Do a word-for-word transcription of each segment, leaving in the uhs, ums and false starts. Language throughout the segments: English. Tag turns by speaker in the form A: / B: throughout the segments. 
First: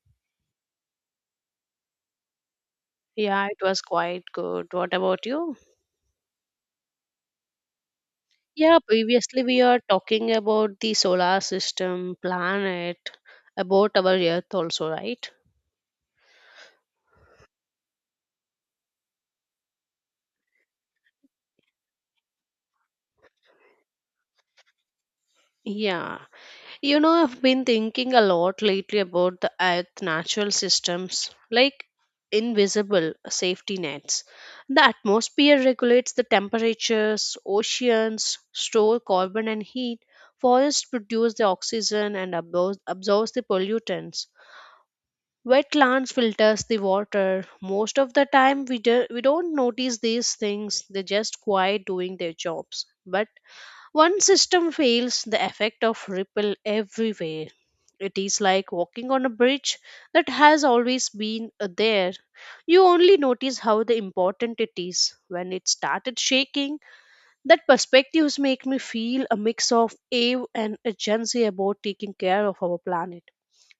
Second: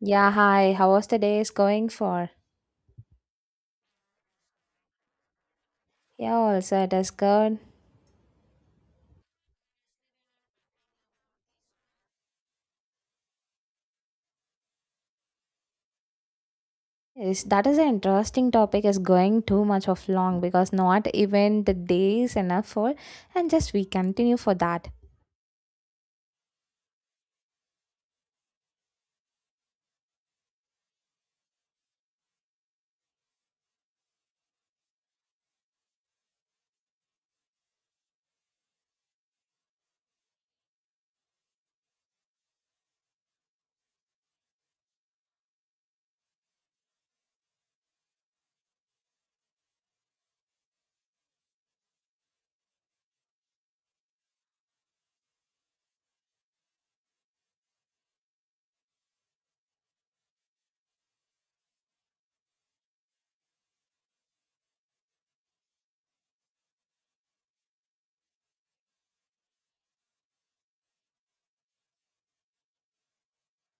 A: Yeah, hi. How was the day is going for?
B: Yeah, it was quite good. What about you?
A: Yeah, also it is good.
B: Yeah, previously we are talking about the solar system, planet, about our Earth also, right?
A: Is that is an interesting topic is going too much of long because not even the day is enough for and just we continue for that.
B: Yeah. You know, I've been thinking a lot lately about the Earth natural systems, like invisible safety nets. The atmosphere regulates the temperatures, oceans store carbon and heat, forests produce the oxygen and absor- absorbs the pollutants. Wetlands filters the water. Most of the time, we, do, we don't notice these things. They just quiet doing their jobs. But one system fails, the effect of ripple everywhere. It is like walking on a bridge that has always been uh, there. You only notice how the important it is. When it started shaking, that perspectives make me feel a mix of awe and urgency about taking care of our planet.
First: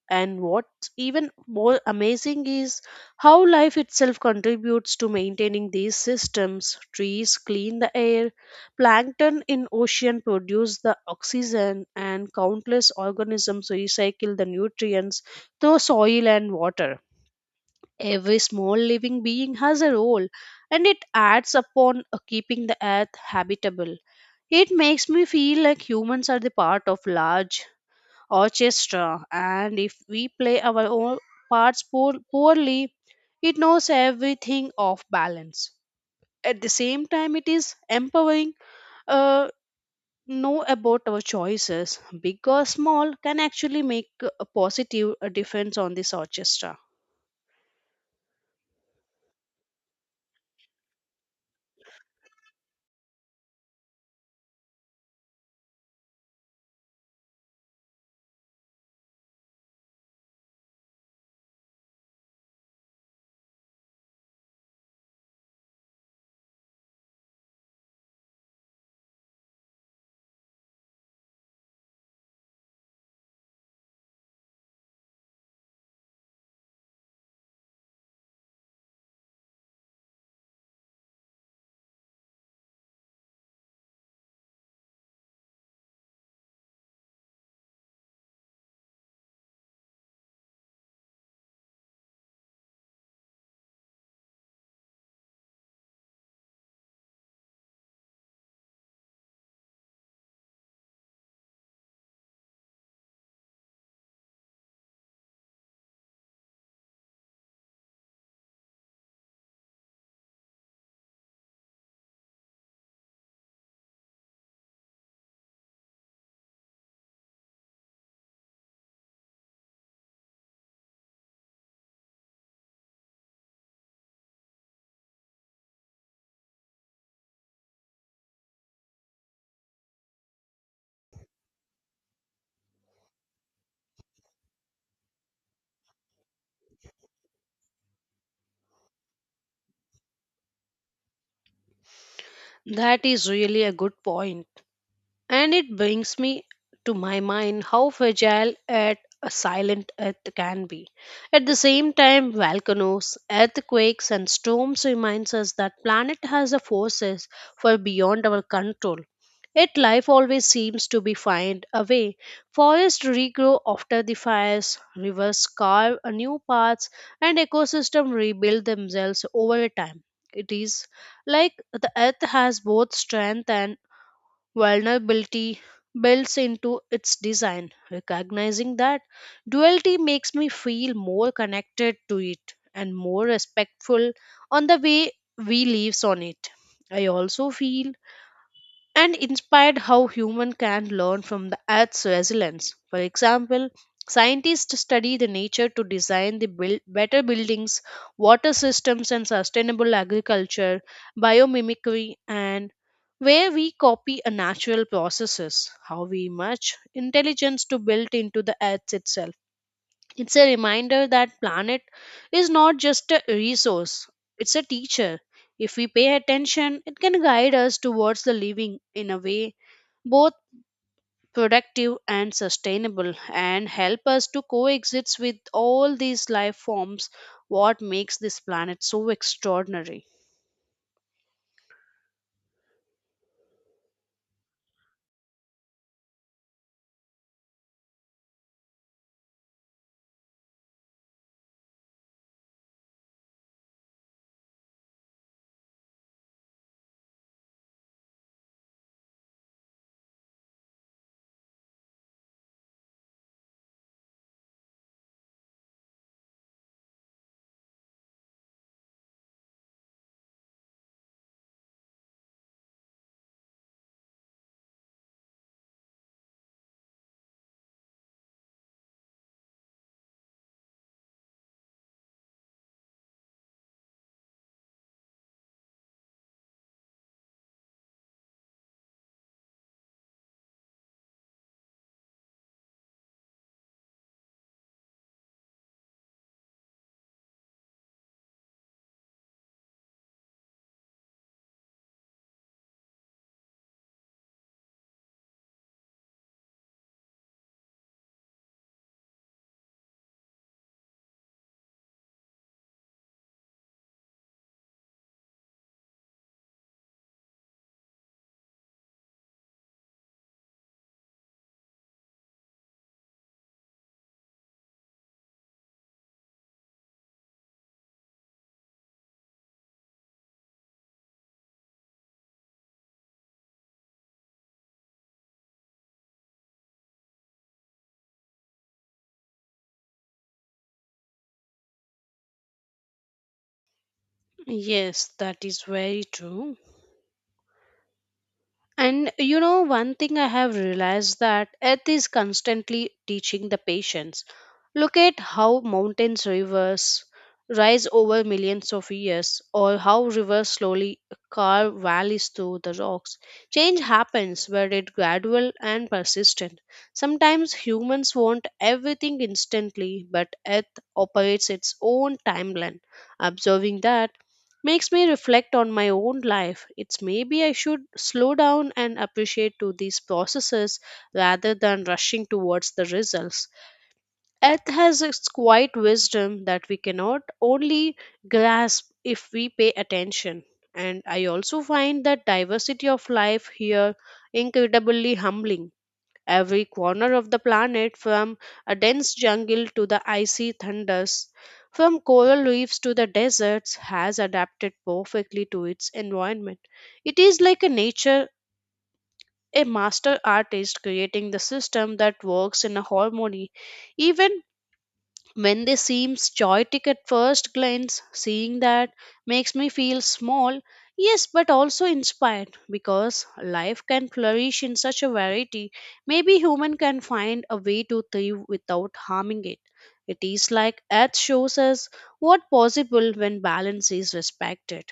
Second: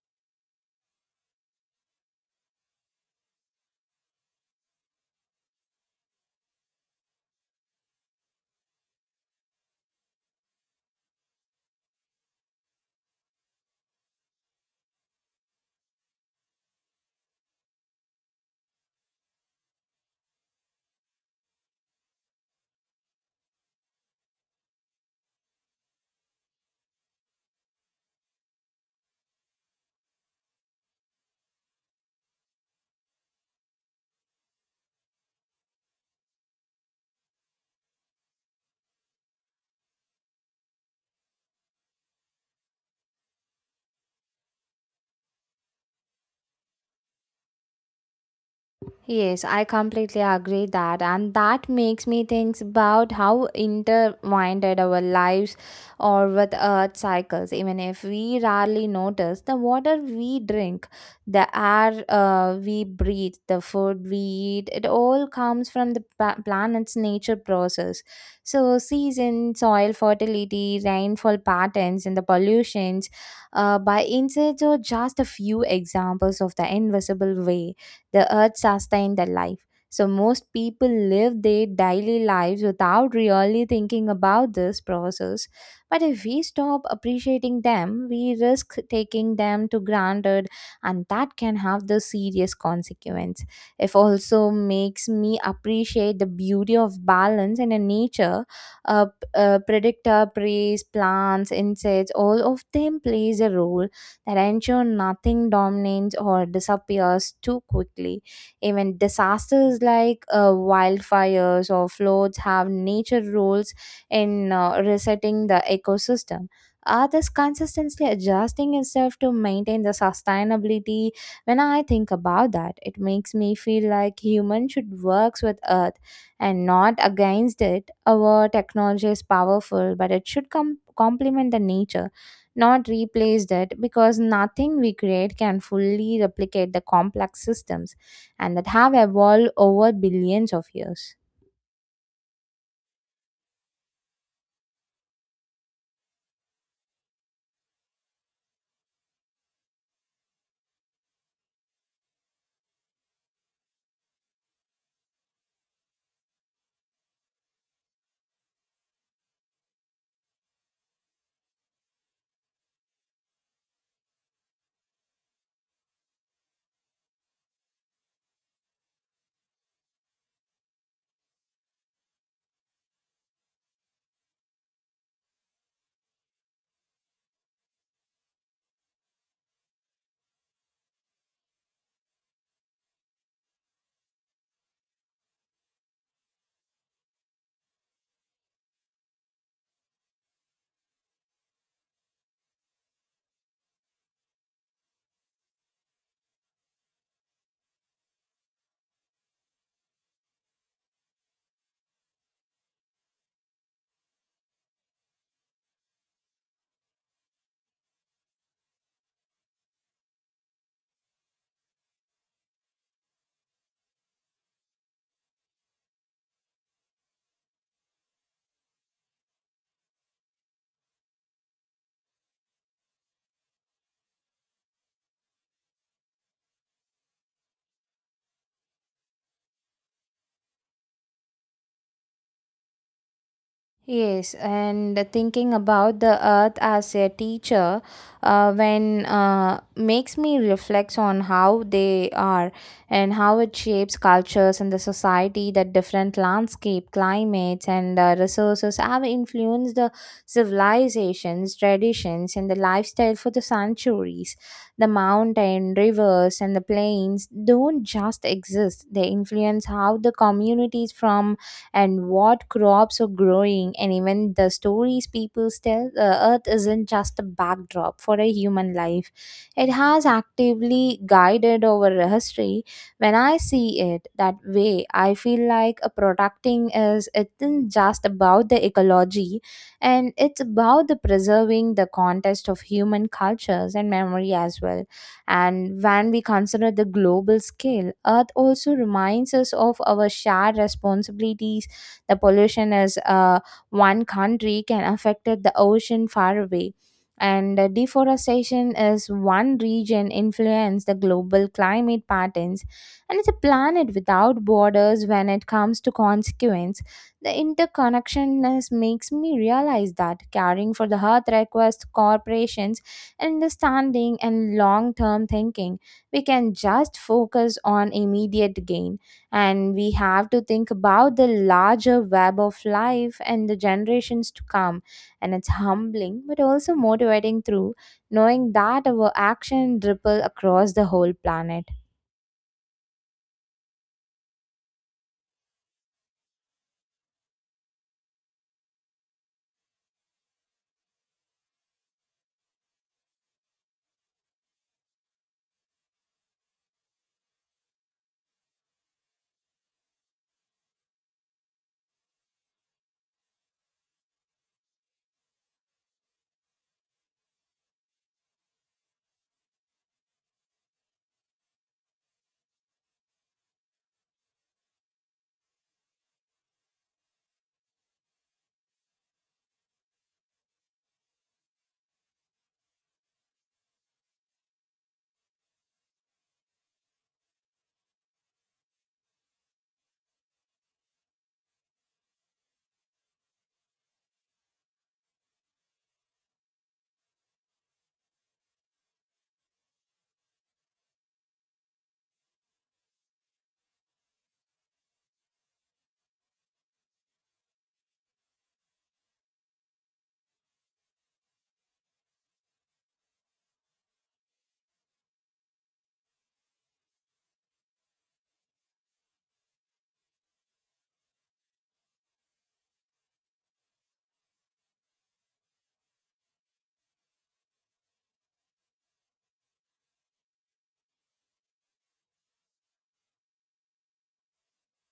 B: And what's even more amazing is how life itself contributes to maintaining these systems. Trees clean the air, plankton in ocean produce the oxygen, and countless organisms recycle the nutrients through soil and water. Every small living being has a role, and it adds upon uh, keeping the earth habitable. It makes me feel like humans are the part of large orchestra, and if we play our own parts poor, poorly it knows everything off balance. At the same time it is empowering, uh, know about our choices big or small can actually make a positive uh, difference on this orchestra.
A: Yes, I completely agree that, and that makes me think about how intertwined our lives are with earth cycles. Even if we rarely notice, the water we drink, the air uh, we breathe, the food we eat, it all comes from the pa- planet's nature process. So, season, soil fertility, rainfall patterns, and the pollutions uh, by insects are just a few examples of the invisible way the earth sustained their life. So most people live their daily lives without really thinking about this process. But if we stop appreciating them, we risk taking them to granted, and that can have the serious consequence. It also makes me appreciate the beauty of balance in a nature. A, a predictor, prey, plants, insects, all of them plays a role that ensure nothing dominates or disappears too quickly. Even disasters like uh, wildfires or floods have nature roles in uh, resetting the ecosystem. Earth is consistently adjusting itself to maintain the sustainability. When I think about that, it makes me feel like humans should work with Earth and not against it. Our technology is powerful, but it should com- complement the nature not replaced it, because nothing we create can fully replicate the complex systems and that have evolved over billions of years.
B: That is really a good point. And it brings me to my mind how fragile at a silent earth can be. At the same time, volcanoes, earthquakes, and storms reminds us that planet has a forces far beyond our control. Yet life always seems to be find a way. Forests regrow after the fires, rivers carve a new paths, and ecosystems rebuild themselves over time. It is like the earth has both strength and vulnerability builds into its design. Recognizing that duality makes me feel more connected to it and more respectful on the way we live on it. I also feel and inspired how human can learn from the earth's resilience. For example, scientists study the nature to design the buil- better buildings, water systems and sustainable agriculture, biomimicry and where we copy a natural processes, how we merge intelligence to build into the earth itself. It's a reminder that planet is not just a resource, it's a teacher. If we pay attention, it can guide us towards the living in a way both productive and sustainable and help us to coexist with all these life forms what makes this planet so extraordinary.
A: Yes, and thinking about the earth as a teacher uh, when uh, makes me reflect on how they are and how it shapes cultures and the society that different landscape, climates, and uh, resources have influenced the civilizations, traditions, and the lifestyle for the centuries. The mountain, rivers, and the plains don't just exist; they influence how the communities from and what crops are growing and even the stories people tell the earth isn't just a backdrop for a human life. It has actively guided our history. When I see it that way, I feel like a protecting is is isn't just about the ecology, and it's about the preserving the context of human cultures and memory as well. And when we consider the global scale, earth also reminds us of our shared responsibilities. The pollution is uh, one country can affect the ocean far away. And uh, deforestation is one region influence the global climate patterns, and it's a planet without borders when it comes to consequence. The interconnectedness makes me realize that caring for the earth requires corporations, understanding, and long-term thinking. We can just focus on immediate gain, and we have to think about the larger web of life and the generations to come, and it's humbling but also motivating through knowing that our action ripple across the whole planet.
B: Yes, that is very true. And you know, one thing I have realized that Earth is constantly teaching the patience. Look at how mountains, rivers rise over millions of years, or how rivers slowly carve valleys through the rocks. Change happens, but it gradual and persistent. Sometimes humans want everything instantly, but Earth operates its own timeline. Observing that makes me reflect on my own life. It's maybe I should slow down and appreciate to these processes rather than rushing towards the results. Earth has its quiet wisdom that we cannot only grasp if we pay attention. And I also find that diversity of life here incredibly humbling. Every corner of the planet, from a dense jungle to the icy thunders, from coral reefs to the deserts, has adapted perfectly to its environment. It is like a nature, a master artist creating the system that works in a harmony even when they seem chaotic at first glance, seeing that makes me feel small, yes, but also inspired because life can flourish in such a variety. Maybe human can find a way to thrive without harming it. It is like Earth shows us what possible when balance is respected.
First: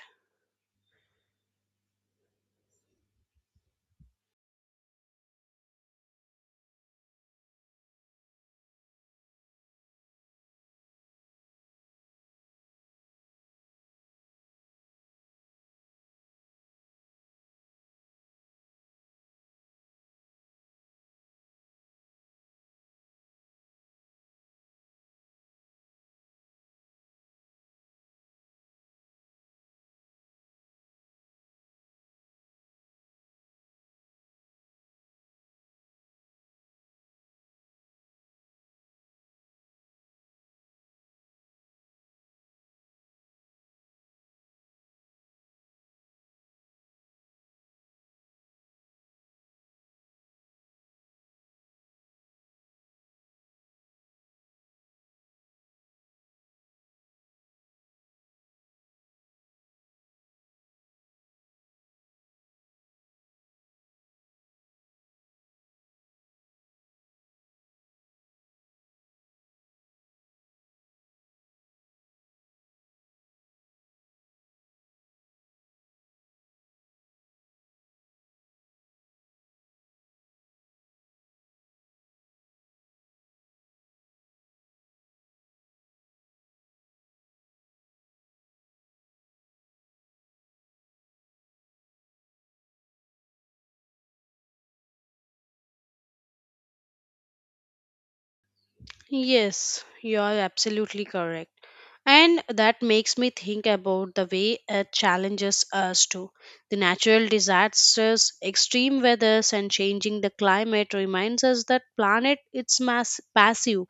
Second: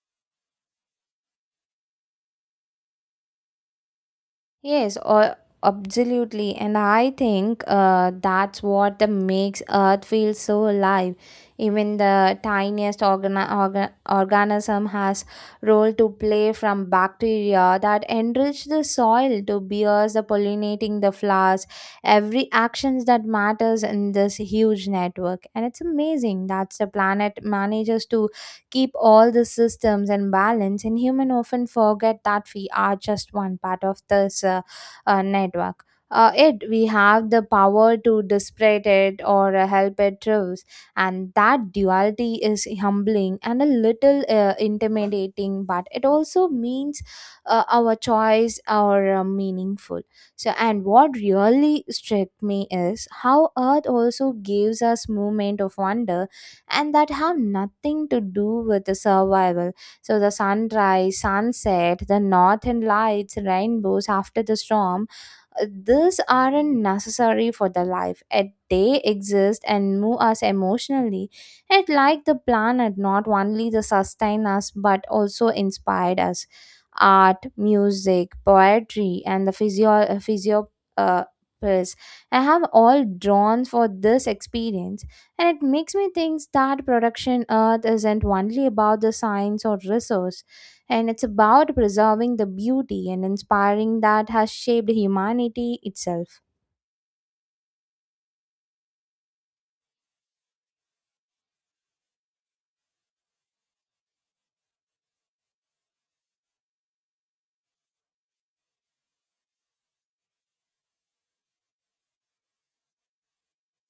A: Yes, or absolutely. And I think uh, that's what the makes Earth feel so alive. Even the tiniest organa organ- organism has role to play, from bacteria that enrich the soil to bees the pollinating the flowers. Every actions that matters in this huge network. And it's amazing that the planet manages to keep all the systems and balance, and human often forget that we are just one part of this uh, uh, network. Uh, it we have the power to disparate it or uh, help it thrives, and that duality is humbling and a little uh, intimidating, but it also means uh, our choice are uh, meaningful. So, and what really struck me is how Earth also gives us moment of wonder and that have nothing to do with the survival. So the sunrise, sunset, the northern lights, rainbows after the storm, uh, these aren't necessary for the life. Yet they exist and move us emotionally. It like the planet not only the sustain us but also inspired us. Art, music, poetry, and the physio physio uh, pills I have all drawn for this experience, and it makes me think that production earth isn't only about the science or resource, and it's about preserving the beauty and inspiring that has shaped humanity itself.
B: Yes, you are absolutely correct. And that makes me think about the way it challenges us too. The natural disasters, extreme weathers, and changing the climate reminds us that planet it's mass passive.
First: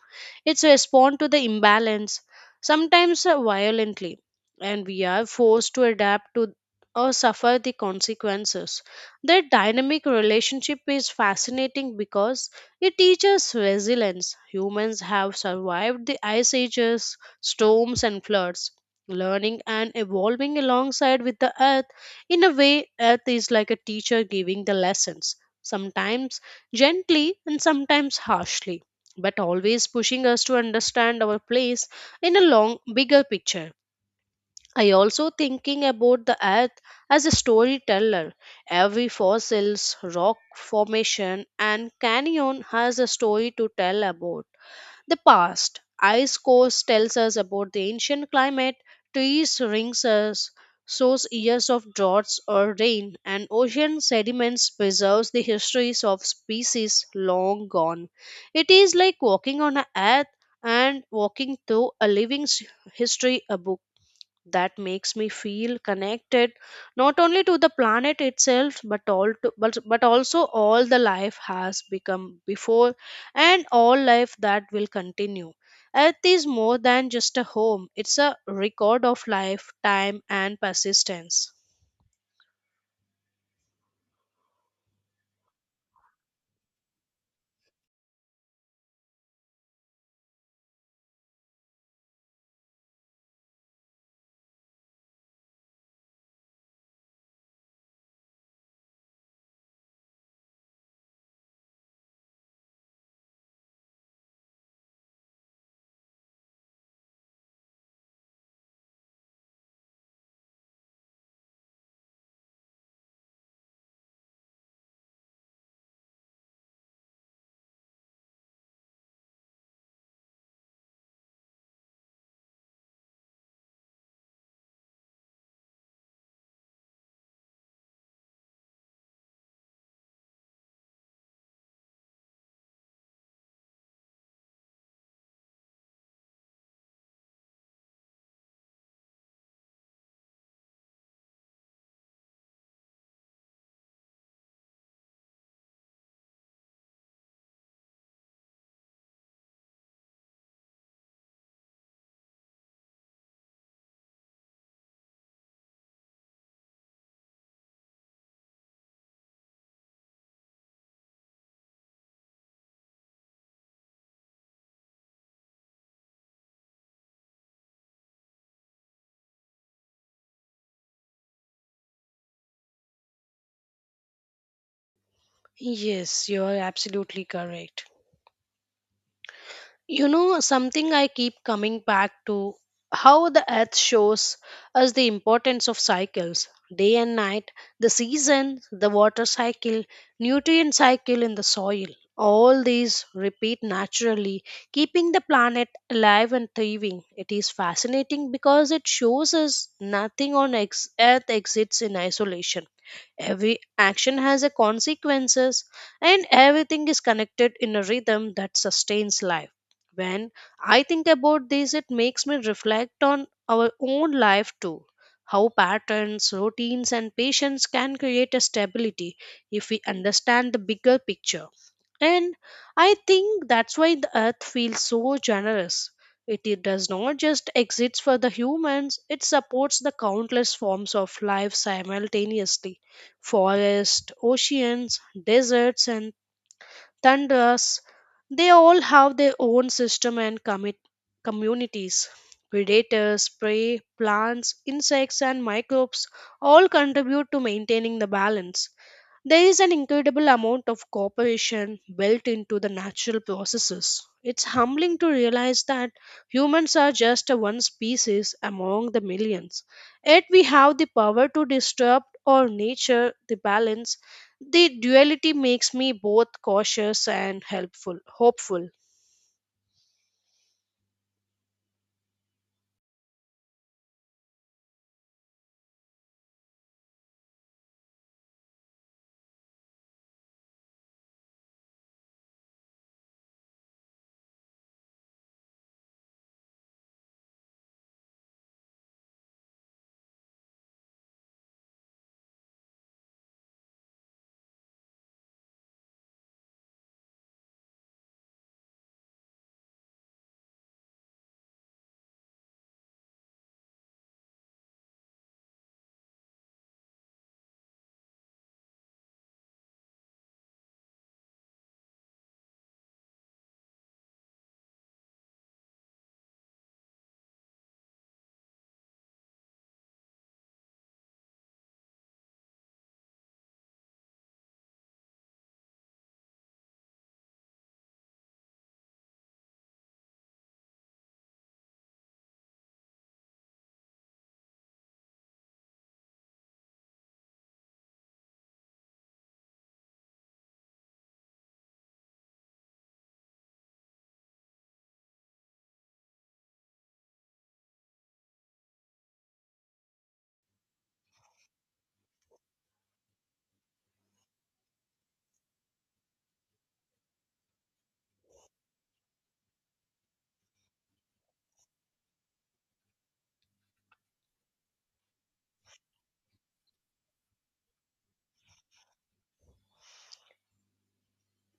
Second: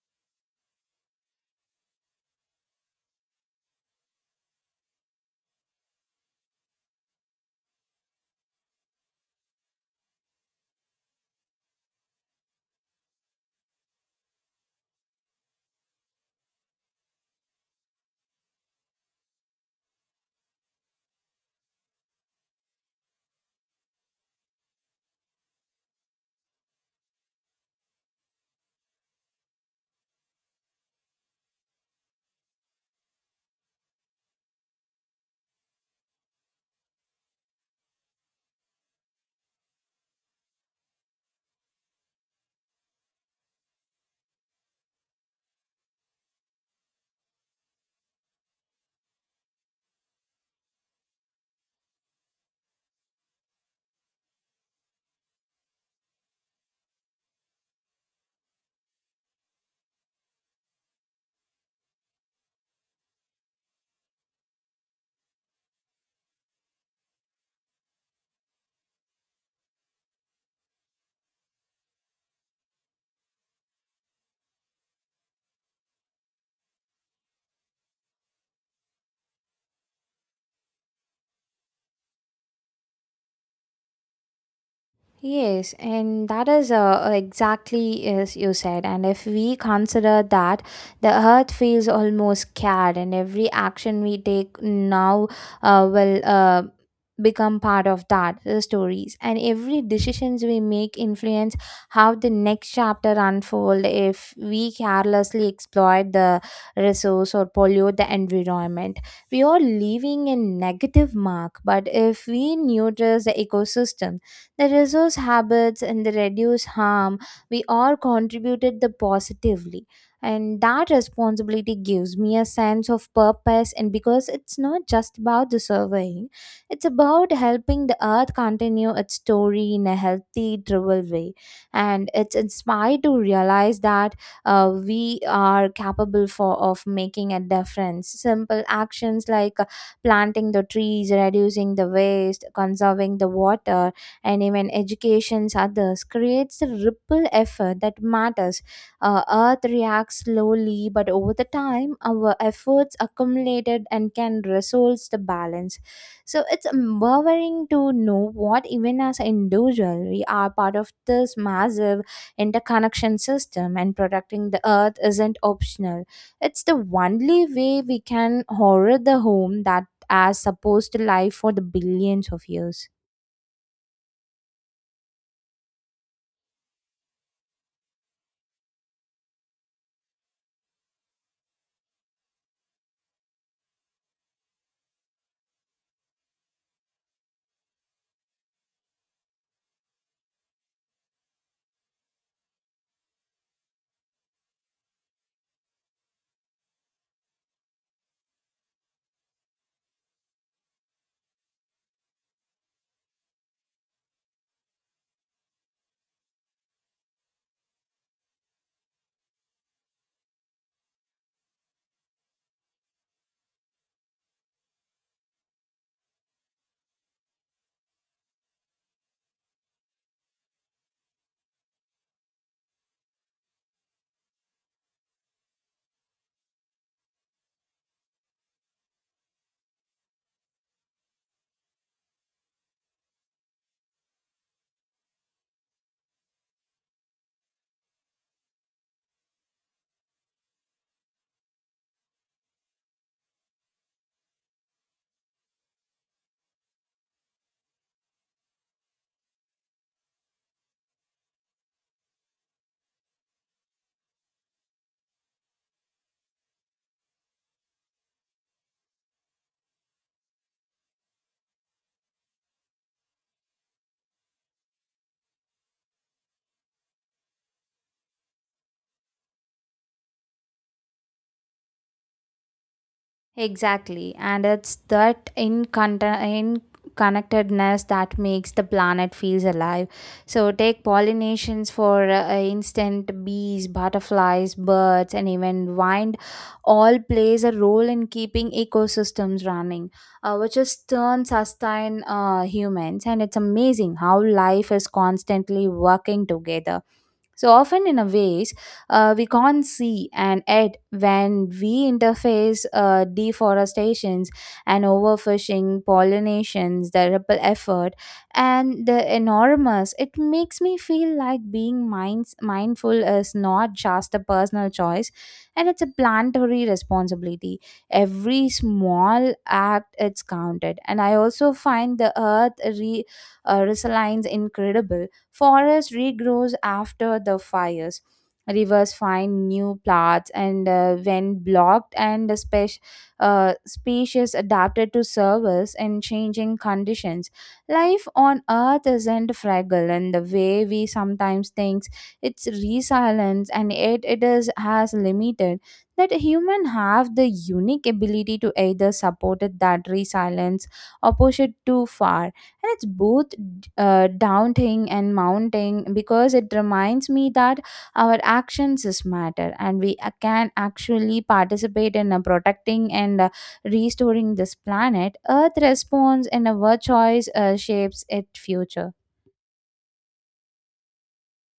B: It's respond to the imbalance, sometimes uh, violently, and we are forced to adapt to or suffer the consequences. That dynamic relationship is fascinating because it teaches resilience. Humans have survived the ice ages, storms, and floods, learning and evolving alongside with the earth. In a way, earth is like a teacher giving the lessons, sometimes gently and sometimes harshly, but always pushing us to understand our place in a long, bigger picture. I also thinking about the earth as a storyteller. Every fossils, rock formation and canyon has a story to tell about the past. Ice cores tells us about the ancient climate, trees rings us shows years of droughts or rain, and ocean sediments preserves the histories of species long gone. It is like walking on a earth and walking through a living s- history a book that makes me feel connected not only to the planet itself but all to, but, but also all the life has become before and all life that will continue. Earth is more than just a home, it's a record of life time and persistence.
A: Yes, and that is uh, exactly as you said. And if we consider that the earth feels almost scared, and every action we take now uh, will uh, become part of that the stories, and every decisions we make influence how the next chapter unfold. If we carelessly exploit the resource or pollute the environment, we are leaving a negative mark. But if we notice the ecosystem the resource habits and the reduce harm, we all contributed the positively. And that responsibility gives me a sense of purpose, and because it's not just about the surveying, it's about helping the earth continue its story in a healthy, driven way. And it's inspired to realize that uh, we are capable for of making a difference. Simple actions like uh, planting the trees, reducing the waste, conserving the water, and even educations others creates a ripple effect that matters. Uh, Earth reacts slowly, but over the time, our efforts accumulated and can resolve the balance. So it's empowering to know what even as an individual we are part of this massive interconnection system, and protecting the Earth isn't optional. It's the only way we can horror the home that has supposed to live for the billions of years.
B: Yes, you are absolutely correct. You know, something I keep coming back to, how the earth shows us the importance of cycles, day and night, the season, the water cycle, nutrient cycle in the soil. All these repeat naturally, keeping the planet alive and thriving. It is fascinating because it shows us nothing on ex- earth exists in isolation. Every action has a consequences and everything is connected in a rhythm that sustains life. When I think about this, it makes me reflect on our own life too. How patterns, routines, and patience can create a stability if we understand the bigger picture. And I think that's why the earth feels so generous. It, it does not just exist for the humans, it supports the countless forms of life simultaneously, forests, oceans, deserts, and tundras, they all have their own system and commit communities. Predators, prey, plants, insects, and microbes all contribute to maintaining the balance. There is an incredible amount of cooperation built into the natural processes. It's humbling to realize that humans are just a one species among the millions. Yet we have the power to disrupt or nature the balance. The duality makes me both cautious and helpful, hopeful.
A: Exactly, and it's that in, in connectedness that makes the planet feels alive. So take pollinations for uh, instant bees, butterflies, birds, and even wind all plays a role in keeping ecosystems running, uh, which is turns sustain uh, humans. And it's amazing how life is constantly working together. So often in a ways uh, we can't see, and yet when we interface uh, deforestations and overfishing pollinations the ripple effort and the enormous, it makes me feel like being minds mindful is not just a personal choice, and it's a planetary responsibility. Every small act it's counted. And I also find the earth re, uh, resilience incredible. Forest regrows after the fires, rivers find new plants and uh, when blocked, and the spec- uh, species adapted to service in changing conditions. Life on earth isn't fragile in the way we sometimes think. It's resilience, and yet it is as limited that human have the unique ability to either support it that resilience or push it too far, and it's both uh, daunting and mounting because it reminds me that our actions is matter, and we uh, can actually participate in uh, protecting and uh, restoring this planet. Earth responds and our choice uh, shapes its future.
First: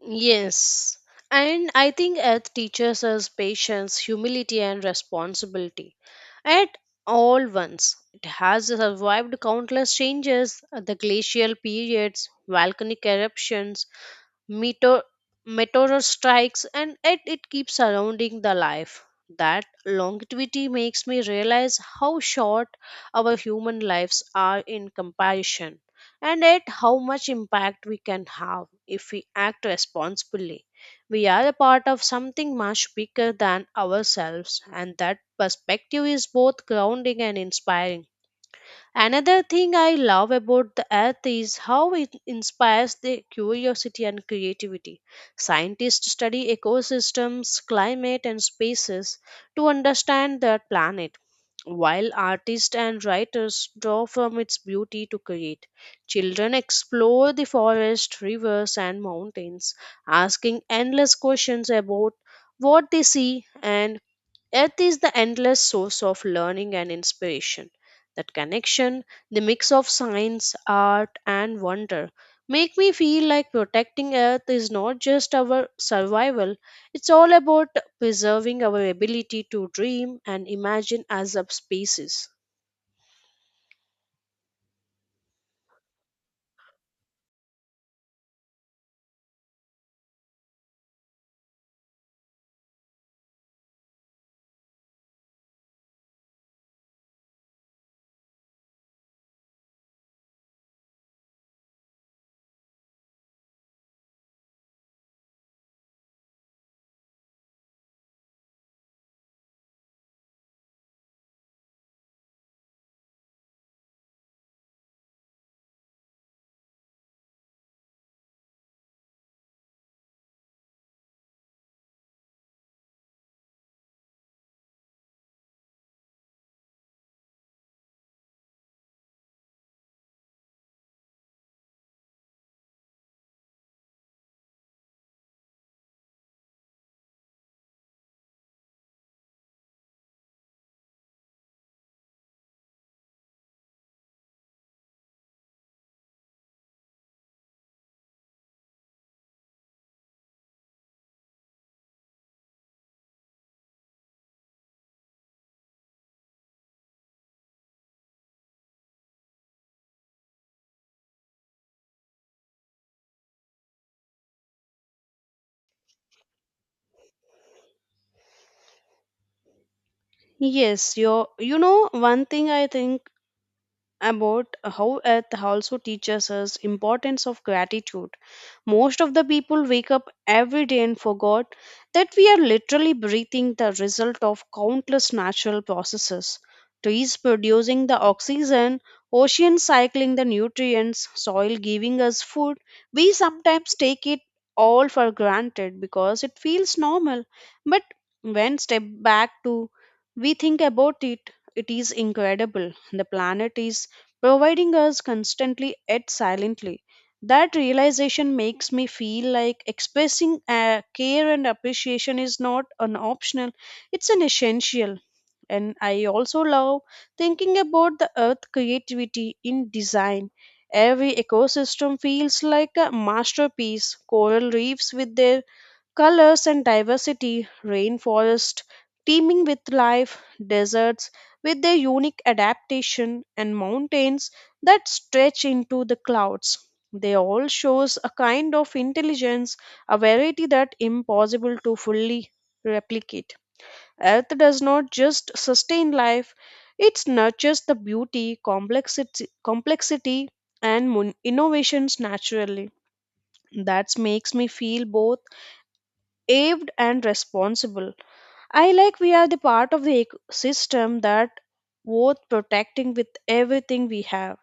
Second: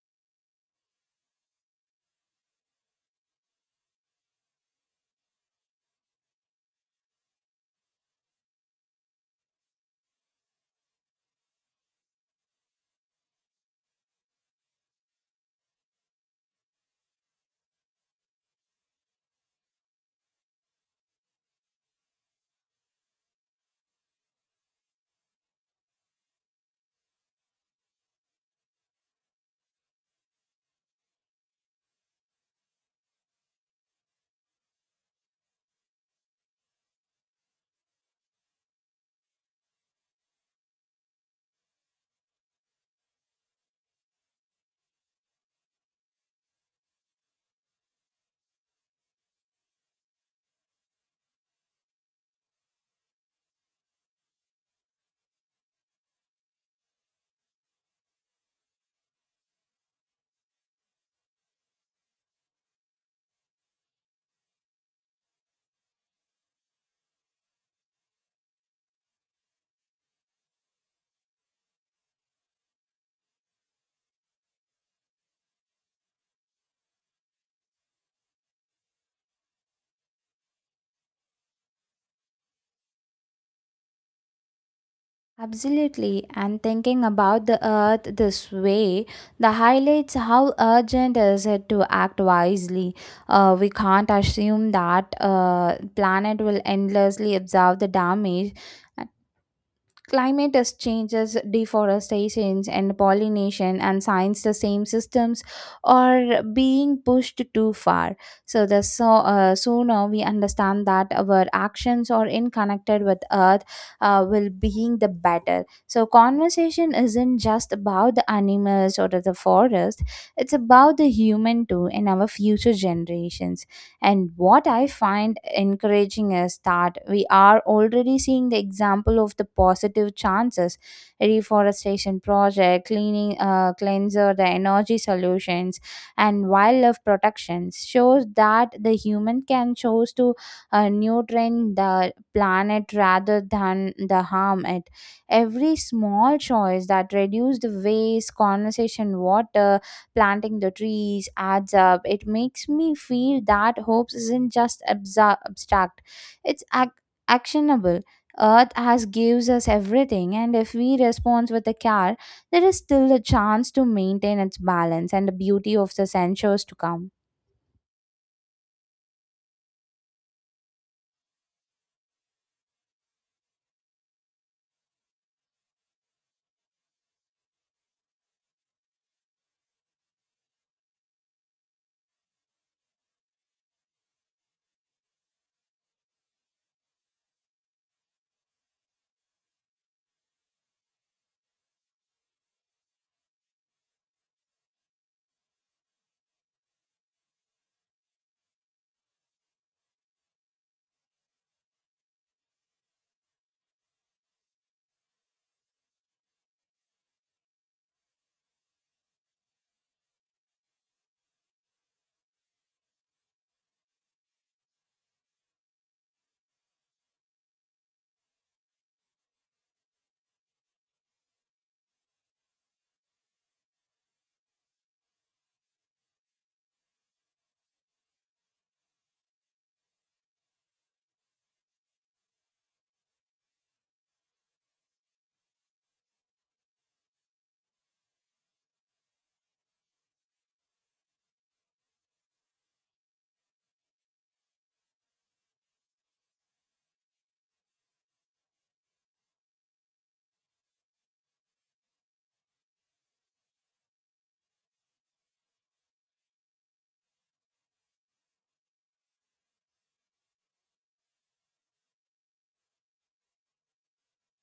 B: Yes. And I think Earth teaches us patience, humility, and responsibility at all once. It has survived countless changes, the glacial periods, volcanic eruptions, meteor, meteor strikes, and yet it keeps surrounding the life. That longevity makes me realize how short our human lives are in comparison, and yet how much impact we can have if we act responsibly. We are a part of something much bigger than ourselves, and that perspective is both grounding and inspiring. Another thing I love about the earth is how it inspires the curiosity and creativity. Scientists study ecosystems, climate, and spaces to understand their planet, while artists and writers draw from its beauty to create. Children explore the forest, rivers, and mountains, asking endless questions about what they see, and Earth is the endless source of learning and inspiration. That connection, the mix of science, art, and wonder, make me feel like protecting Earth is not just our survival, it's all about preserving our ability to dream and imagine as a species.
A: Absolutely, and thinking about the earth this way, the highlights how urgent is it to act wisely. Uh, we can't assume that uh, planet will endlessly absorb the damage. Climate is changes, deforestation, and pollination, and science the same systems are being pushed too far. So the so uh, sooner we understand that our actions are in connected with Earth, uh, will being the better. So conversation isn't just about the animals or the forest; it's about the human too and our future generations. And what I find encouraging is that we are already seeing the example of the positive chances reforestation project, cleaning uh, cleanser, the energy solutions, and wildlife protections shows that the human can choose to uh, nutrient the planet rather than the harm it. Every small choice that reduce the waste, conversation water, planting the trees adds up. It makes me feel that hopes isn't just absa- abstract, it's ac- actionable. Earth has gives us everything, and if we respond with a care, there is still a chance to maintain its balance and the beauty of the centuries to come.
B: Yes, you you know one thing I think about, how earth also teaches us importance of gratitude. Most of the people wake up every day and forgot that we are literally breathing the result of countless natural processes, trees producing the oxygen, oceans cycling the nutrients, soil giving us food. We sometimes take it all for granted because it feels normal. But when step back to we think about it, it is incredible, the planet is providing us constantly yet silently. That realization makes me feel like expressing uh, care and appreciation is not an optional, it's an essential. And I also love thinking about the earth creativity in design. Every ecosystem feels like a masterpiece. Coral reefs with their colors and diversity, rainforest teeming with life, deserts with their unique adaptation, and mountains that stretch into the clouds. They all shows a kind of intelligence, a variety that impossible to fully replicate. Earth does not just sustain life, it nurtures the beauty, complexity, complexity and mon- innovations naturally. That makes me feel both aved and responsible. I like we are the part of the ecosystem that worth protecting with everything we have.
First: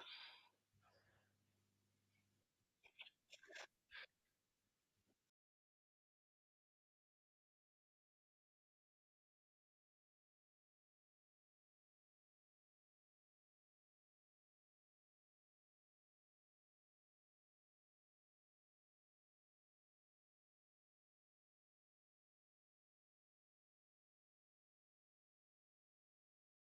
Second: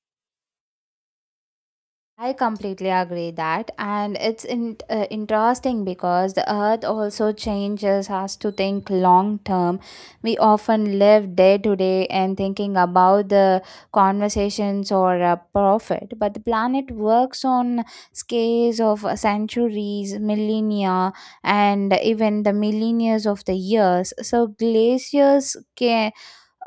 A: I completely agree that, and it's in, uh, interesting because the earth also changes us to think long term. We often live day to day and thinking about the conversations or uh, profit, but the planet works on scales of uh, centuries, millennia, and even the millennia of the years. So glaciers can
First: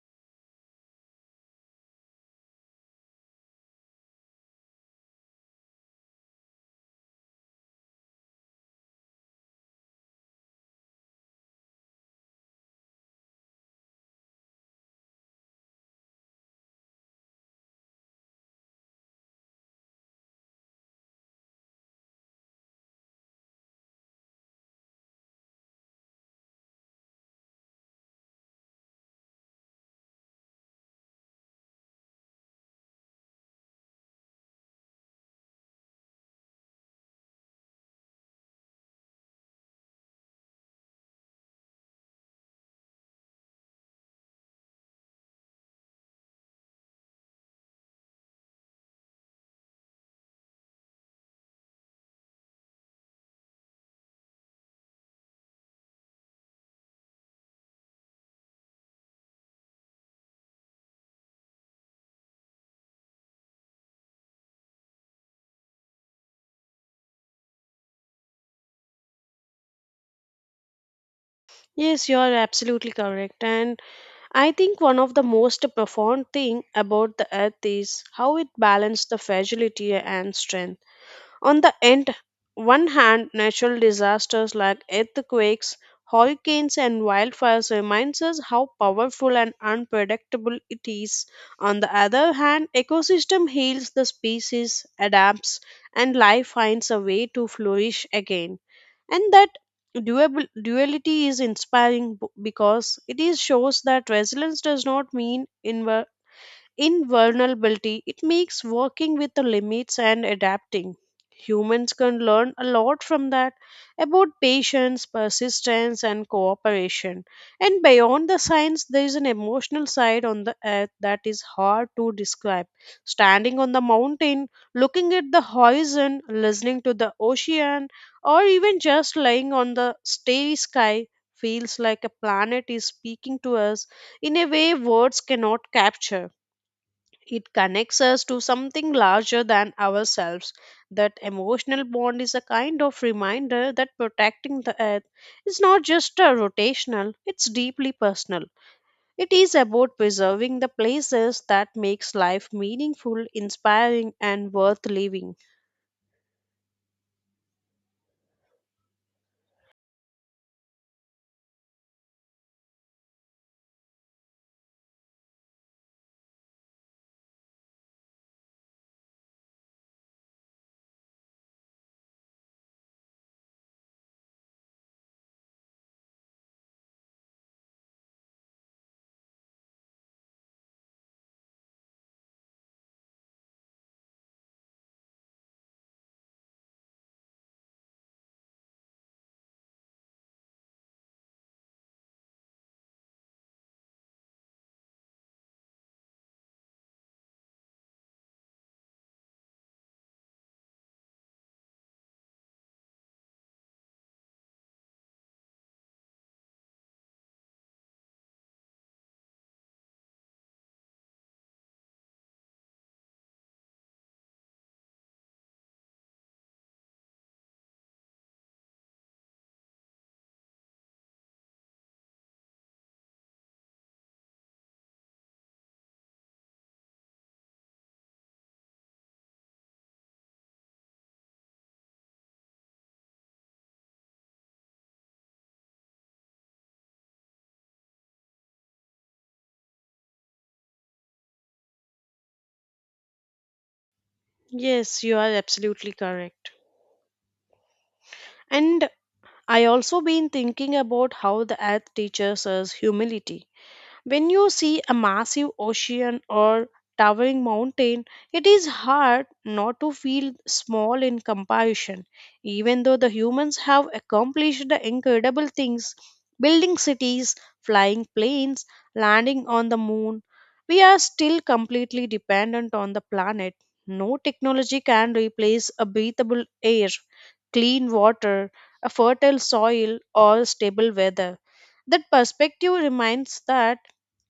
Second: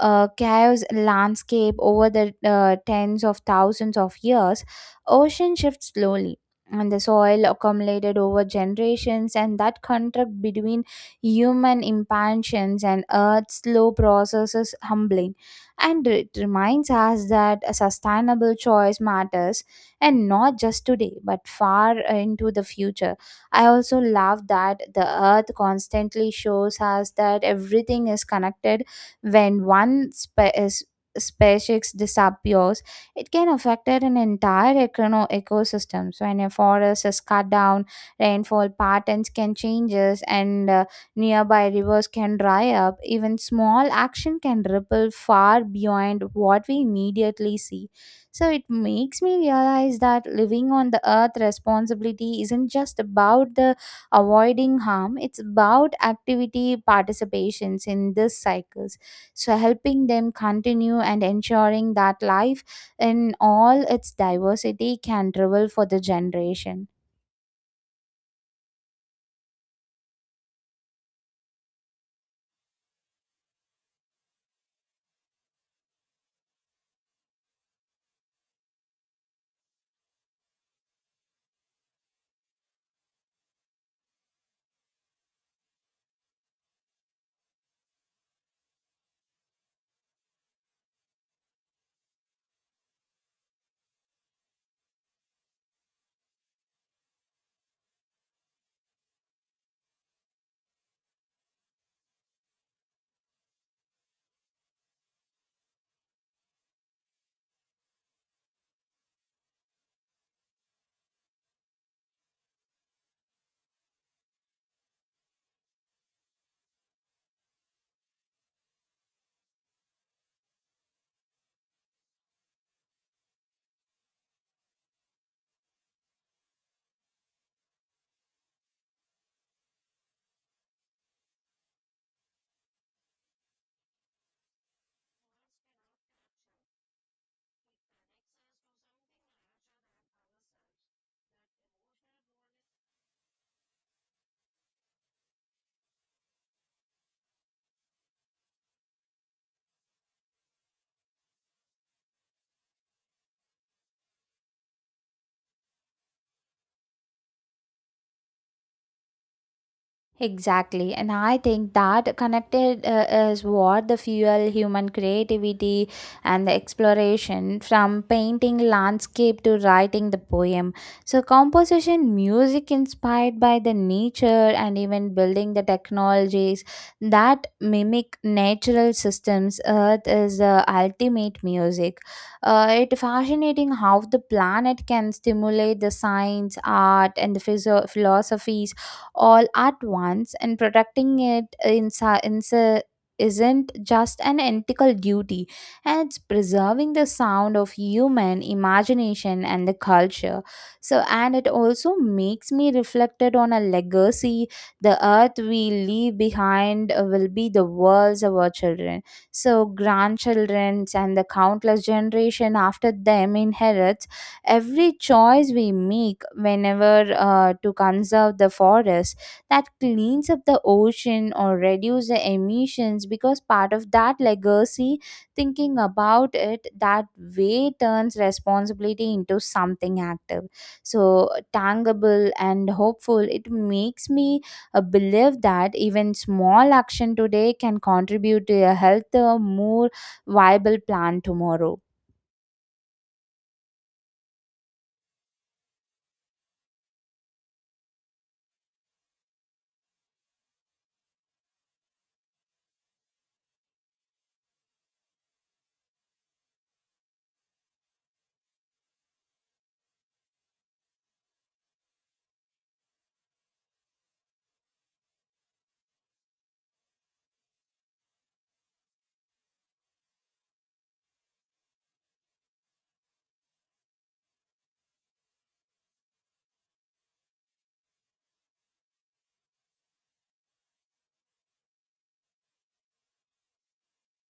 A: uh, chaos landscape over the uh, tens of thousands of years, ocean shifts slowly. And the soil accumulated over generations, and that contract between human impatience and Earth's slow process is humbling. And it reminds us that a sustainable choice matters, and not just today, but far into the future. I also love that the earth constantly shows us that everything is connected when one spe- is- species disappears, it can affect an entire econo- ecosystem. So, when a forest is cut down, rainfall patterns can changes, and uh, nearby rivers can dry up. Even small action can ripple far beyond what we immediately see. So it makes me realize that living on the earth responsibility isn't just about the avoiding harm, it's about activity participations in this cycle, so helping them continue and ensuring that life in all its diversity can revel for the generation.
B: Yes, you are absolutely correct. And I think one of the most profound thing about the earth is how it balances the fragility and strength. On the end, one hand, natural disasters like earthquakes, hurricanes, and wildfires reminds us how powerful and unpredictable it is. On the other hand, ecosystem heals the species, adapts, and life finds a way to flourish again. And that duabil- duality is inspiring b- because it is shows that resilience does not mean invulnerability, it makes working with the limits and adapting. Humans can learn a lot from that about patience, persistence, and cooperation. And beyond the science, there is an emotional side on the earth that is hard to describe. Standing on the mountain, looking at the horizon, listening to the ocean, or even just lying on the starry sky feels like a planet is speaking to us in a way words cannot capture. It connects us to something larger than ourselves. That emotional bond is a kind of reminder that protecting the earth is not just a rotational, it's deeply personal. It is about preserving the places that makes life meaningful, inspiring and worth living.
A: Exactly, and I think that connected uh, is what the fuel human creativity and the exploration, from painting landscape to writing the poem. So, composition, music inspired by the nature, and even building the technologies that mimic natural systems. Earth is the ultimate music. Uh, it fascinating how the planet can stimulate the science, art, and the physio- philosophies all at once, and protecting it insi- insi- isn't just an ethical duty, and it's preserving the sound of human imagination and the culture. So, and it also makes me reflected on a legacy the earth we leave behind uh, will be the world's of our children, so grandchildren and the countless generation after them inherits every choice we make whenever uh, to conserve the forest that cleans up the ocean or reduce the emissions because part of that legacy. Thinking about it that way turns responsibility into something active, so tangible and hopeful. It makes me uh, believe that even small action today can contribute to a healthier more viable plan tomorrow.
B: Yes, you are absolutely correct. And I also been thinking about how the earth teaches us humility. When you see a massive ocean or towering mountain, it is hard not to feel small in comparison. Even though the humans have accomplished the incredible things, building cities, flying planes, landing on the moon, we are still completely dependent on the planet. No technology can replace a breathable air, clean water, a fertile soil, or stable weather. That perspective reminds that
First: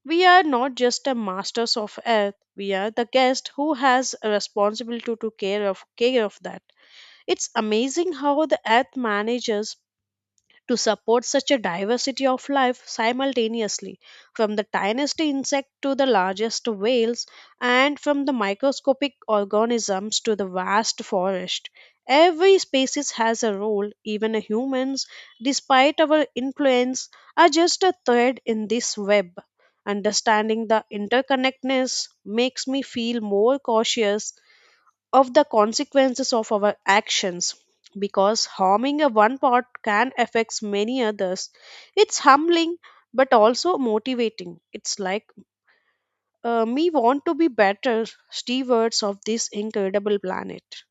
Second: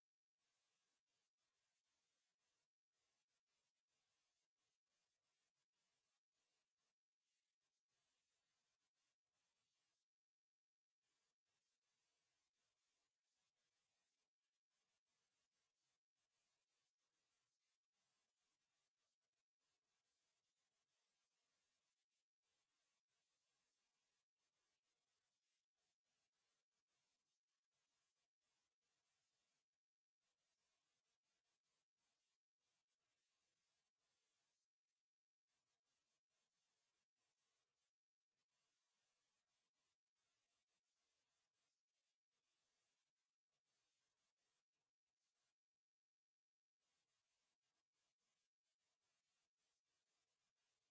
B: we are not just a masters of earth, we are the guest who has a responsibility to care of care of that. It's amazing how the earth manages to support such a diversity of life simultaneously, from the tiniest insect to the largest whales, and from the microscopic organisms to the vast forest. Every species has a role, even humans, despite our influence, are just a thread in this web. Understanding the interconnectedness makes me feel more cautious of the consequences of our actions because harming a one part can affect many others. It's humbling but also motivating. It's like uh, me want to be better stewards of this incredible planet.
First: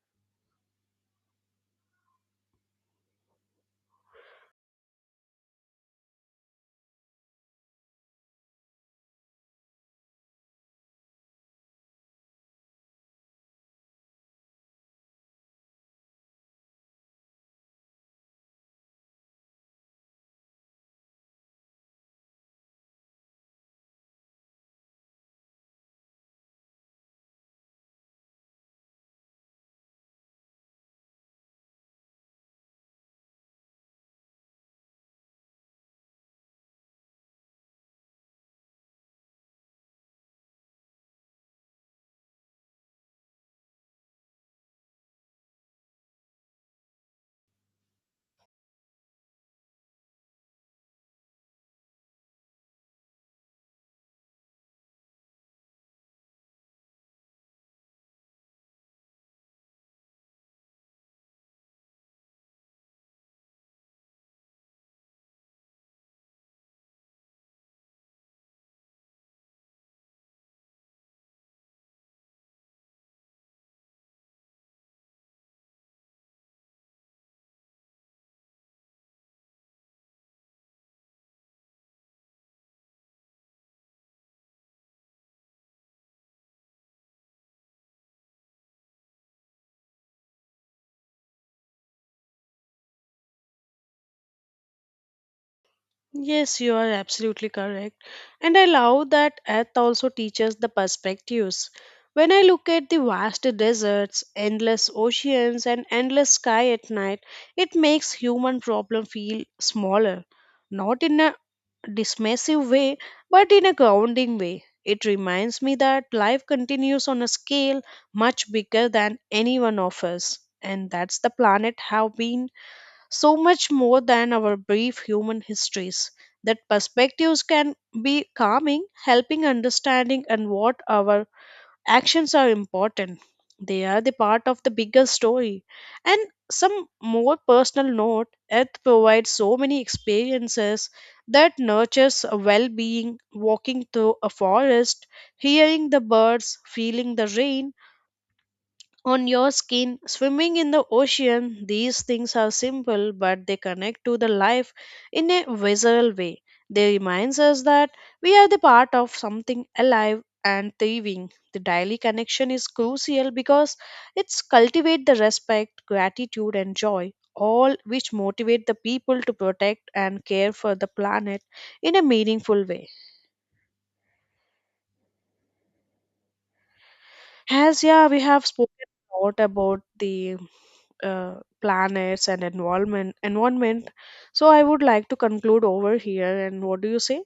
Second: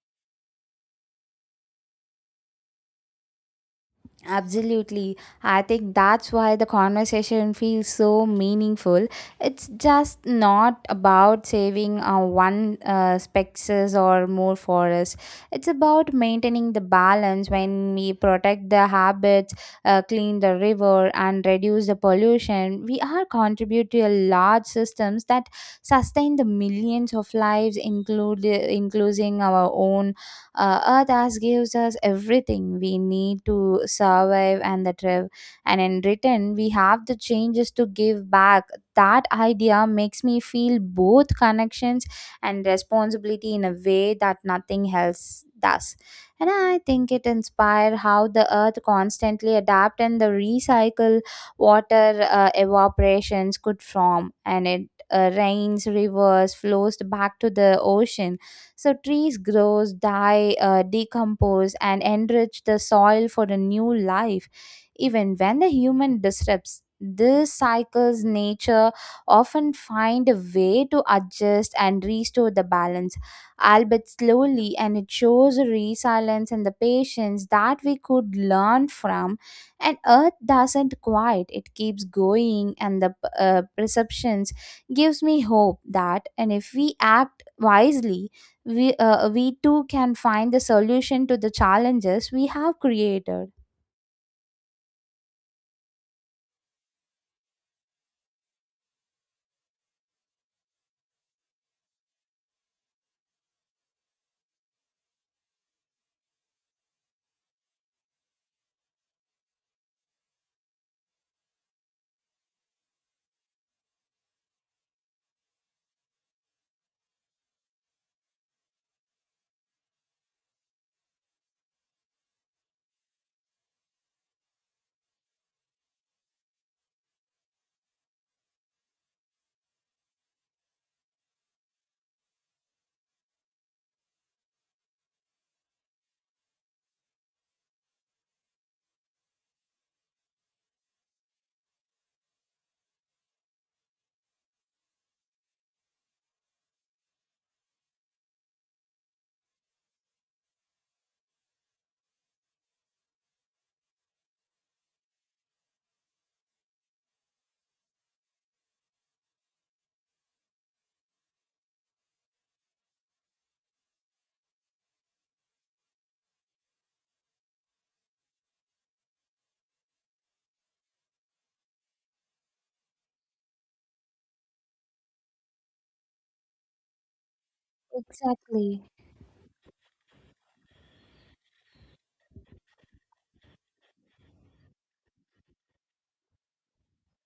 A: Absolutely. I think that's why the conversation feels so meaningful. It's just not about saving uh, one uh, species or more forests. It's about maintaining the balance when we protect the habits, uh, clean the river, and reduce the pollution. We are contribute to a large systems that sustain the millions of lives, include including our own. uh, Earth has gives us everything we need to survive and the thrive, and in return, we have the changes to give back. That idea makes me feel both connections and responsibility in a way that nothing else does. And I think it inspired how the earth constantly adapt and the recycle water, uh, evaporations could form, and it uh, rains rivers flows back to the ocean, so trees grow, die, uh, decompose, and enrich the soil for a new life. Even when the human disrupts these cycles, nature often find a way to adjust and restore the balance, albeit slowly, and it shows the resilience and the patience that we could learn from. And Earth doesn't quiet; it keeps going, and the uh, perceptions gives me hope that, and if we act wisely, we uh, we too can find the solution to the challenges we have created.
B: Yes, you are absolutely correct. And I love that Earth also teaches the perspectives. When I look at the vast deserts, endless oceans, and endless sky at night, it makes human problem feel smaller. Not in a dismissive way, but in a grounding way. It reminds me that life continues on a scale much bigger than any one of us. And that's the planet have been so much more than our brief human histories. That perspectives can be calming, helping understanding and what our actions are important. They are the part of the bigger story, and some more personal note, earth provides so many experiences that nurtures a well-being, walking through a forest, hearing the birds, feeling the rain on your skin, swimming in the ocean. These things are simple but they connect to the life in a visceral way. They reminds us that we are the part of something alive and thriving. The daily connection is crucial because it's cultivate the respect, gratitude and joy, all which motivate the people to protect and care for the planet in a meaningful way. As yeah, we have spoken
A: Exactly.
B: a lot about the uh, planets and environment. Environment. So I would like to conclude over here. And what do you say?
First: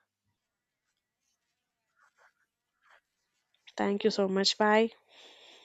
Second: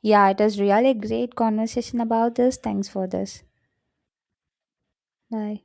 A: Yeah, it is really great conversation about this. Thanks for this.
B: Thank you so much. Bye.
A: Bye.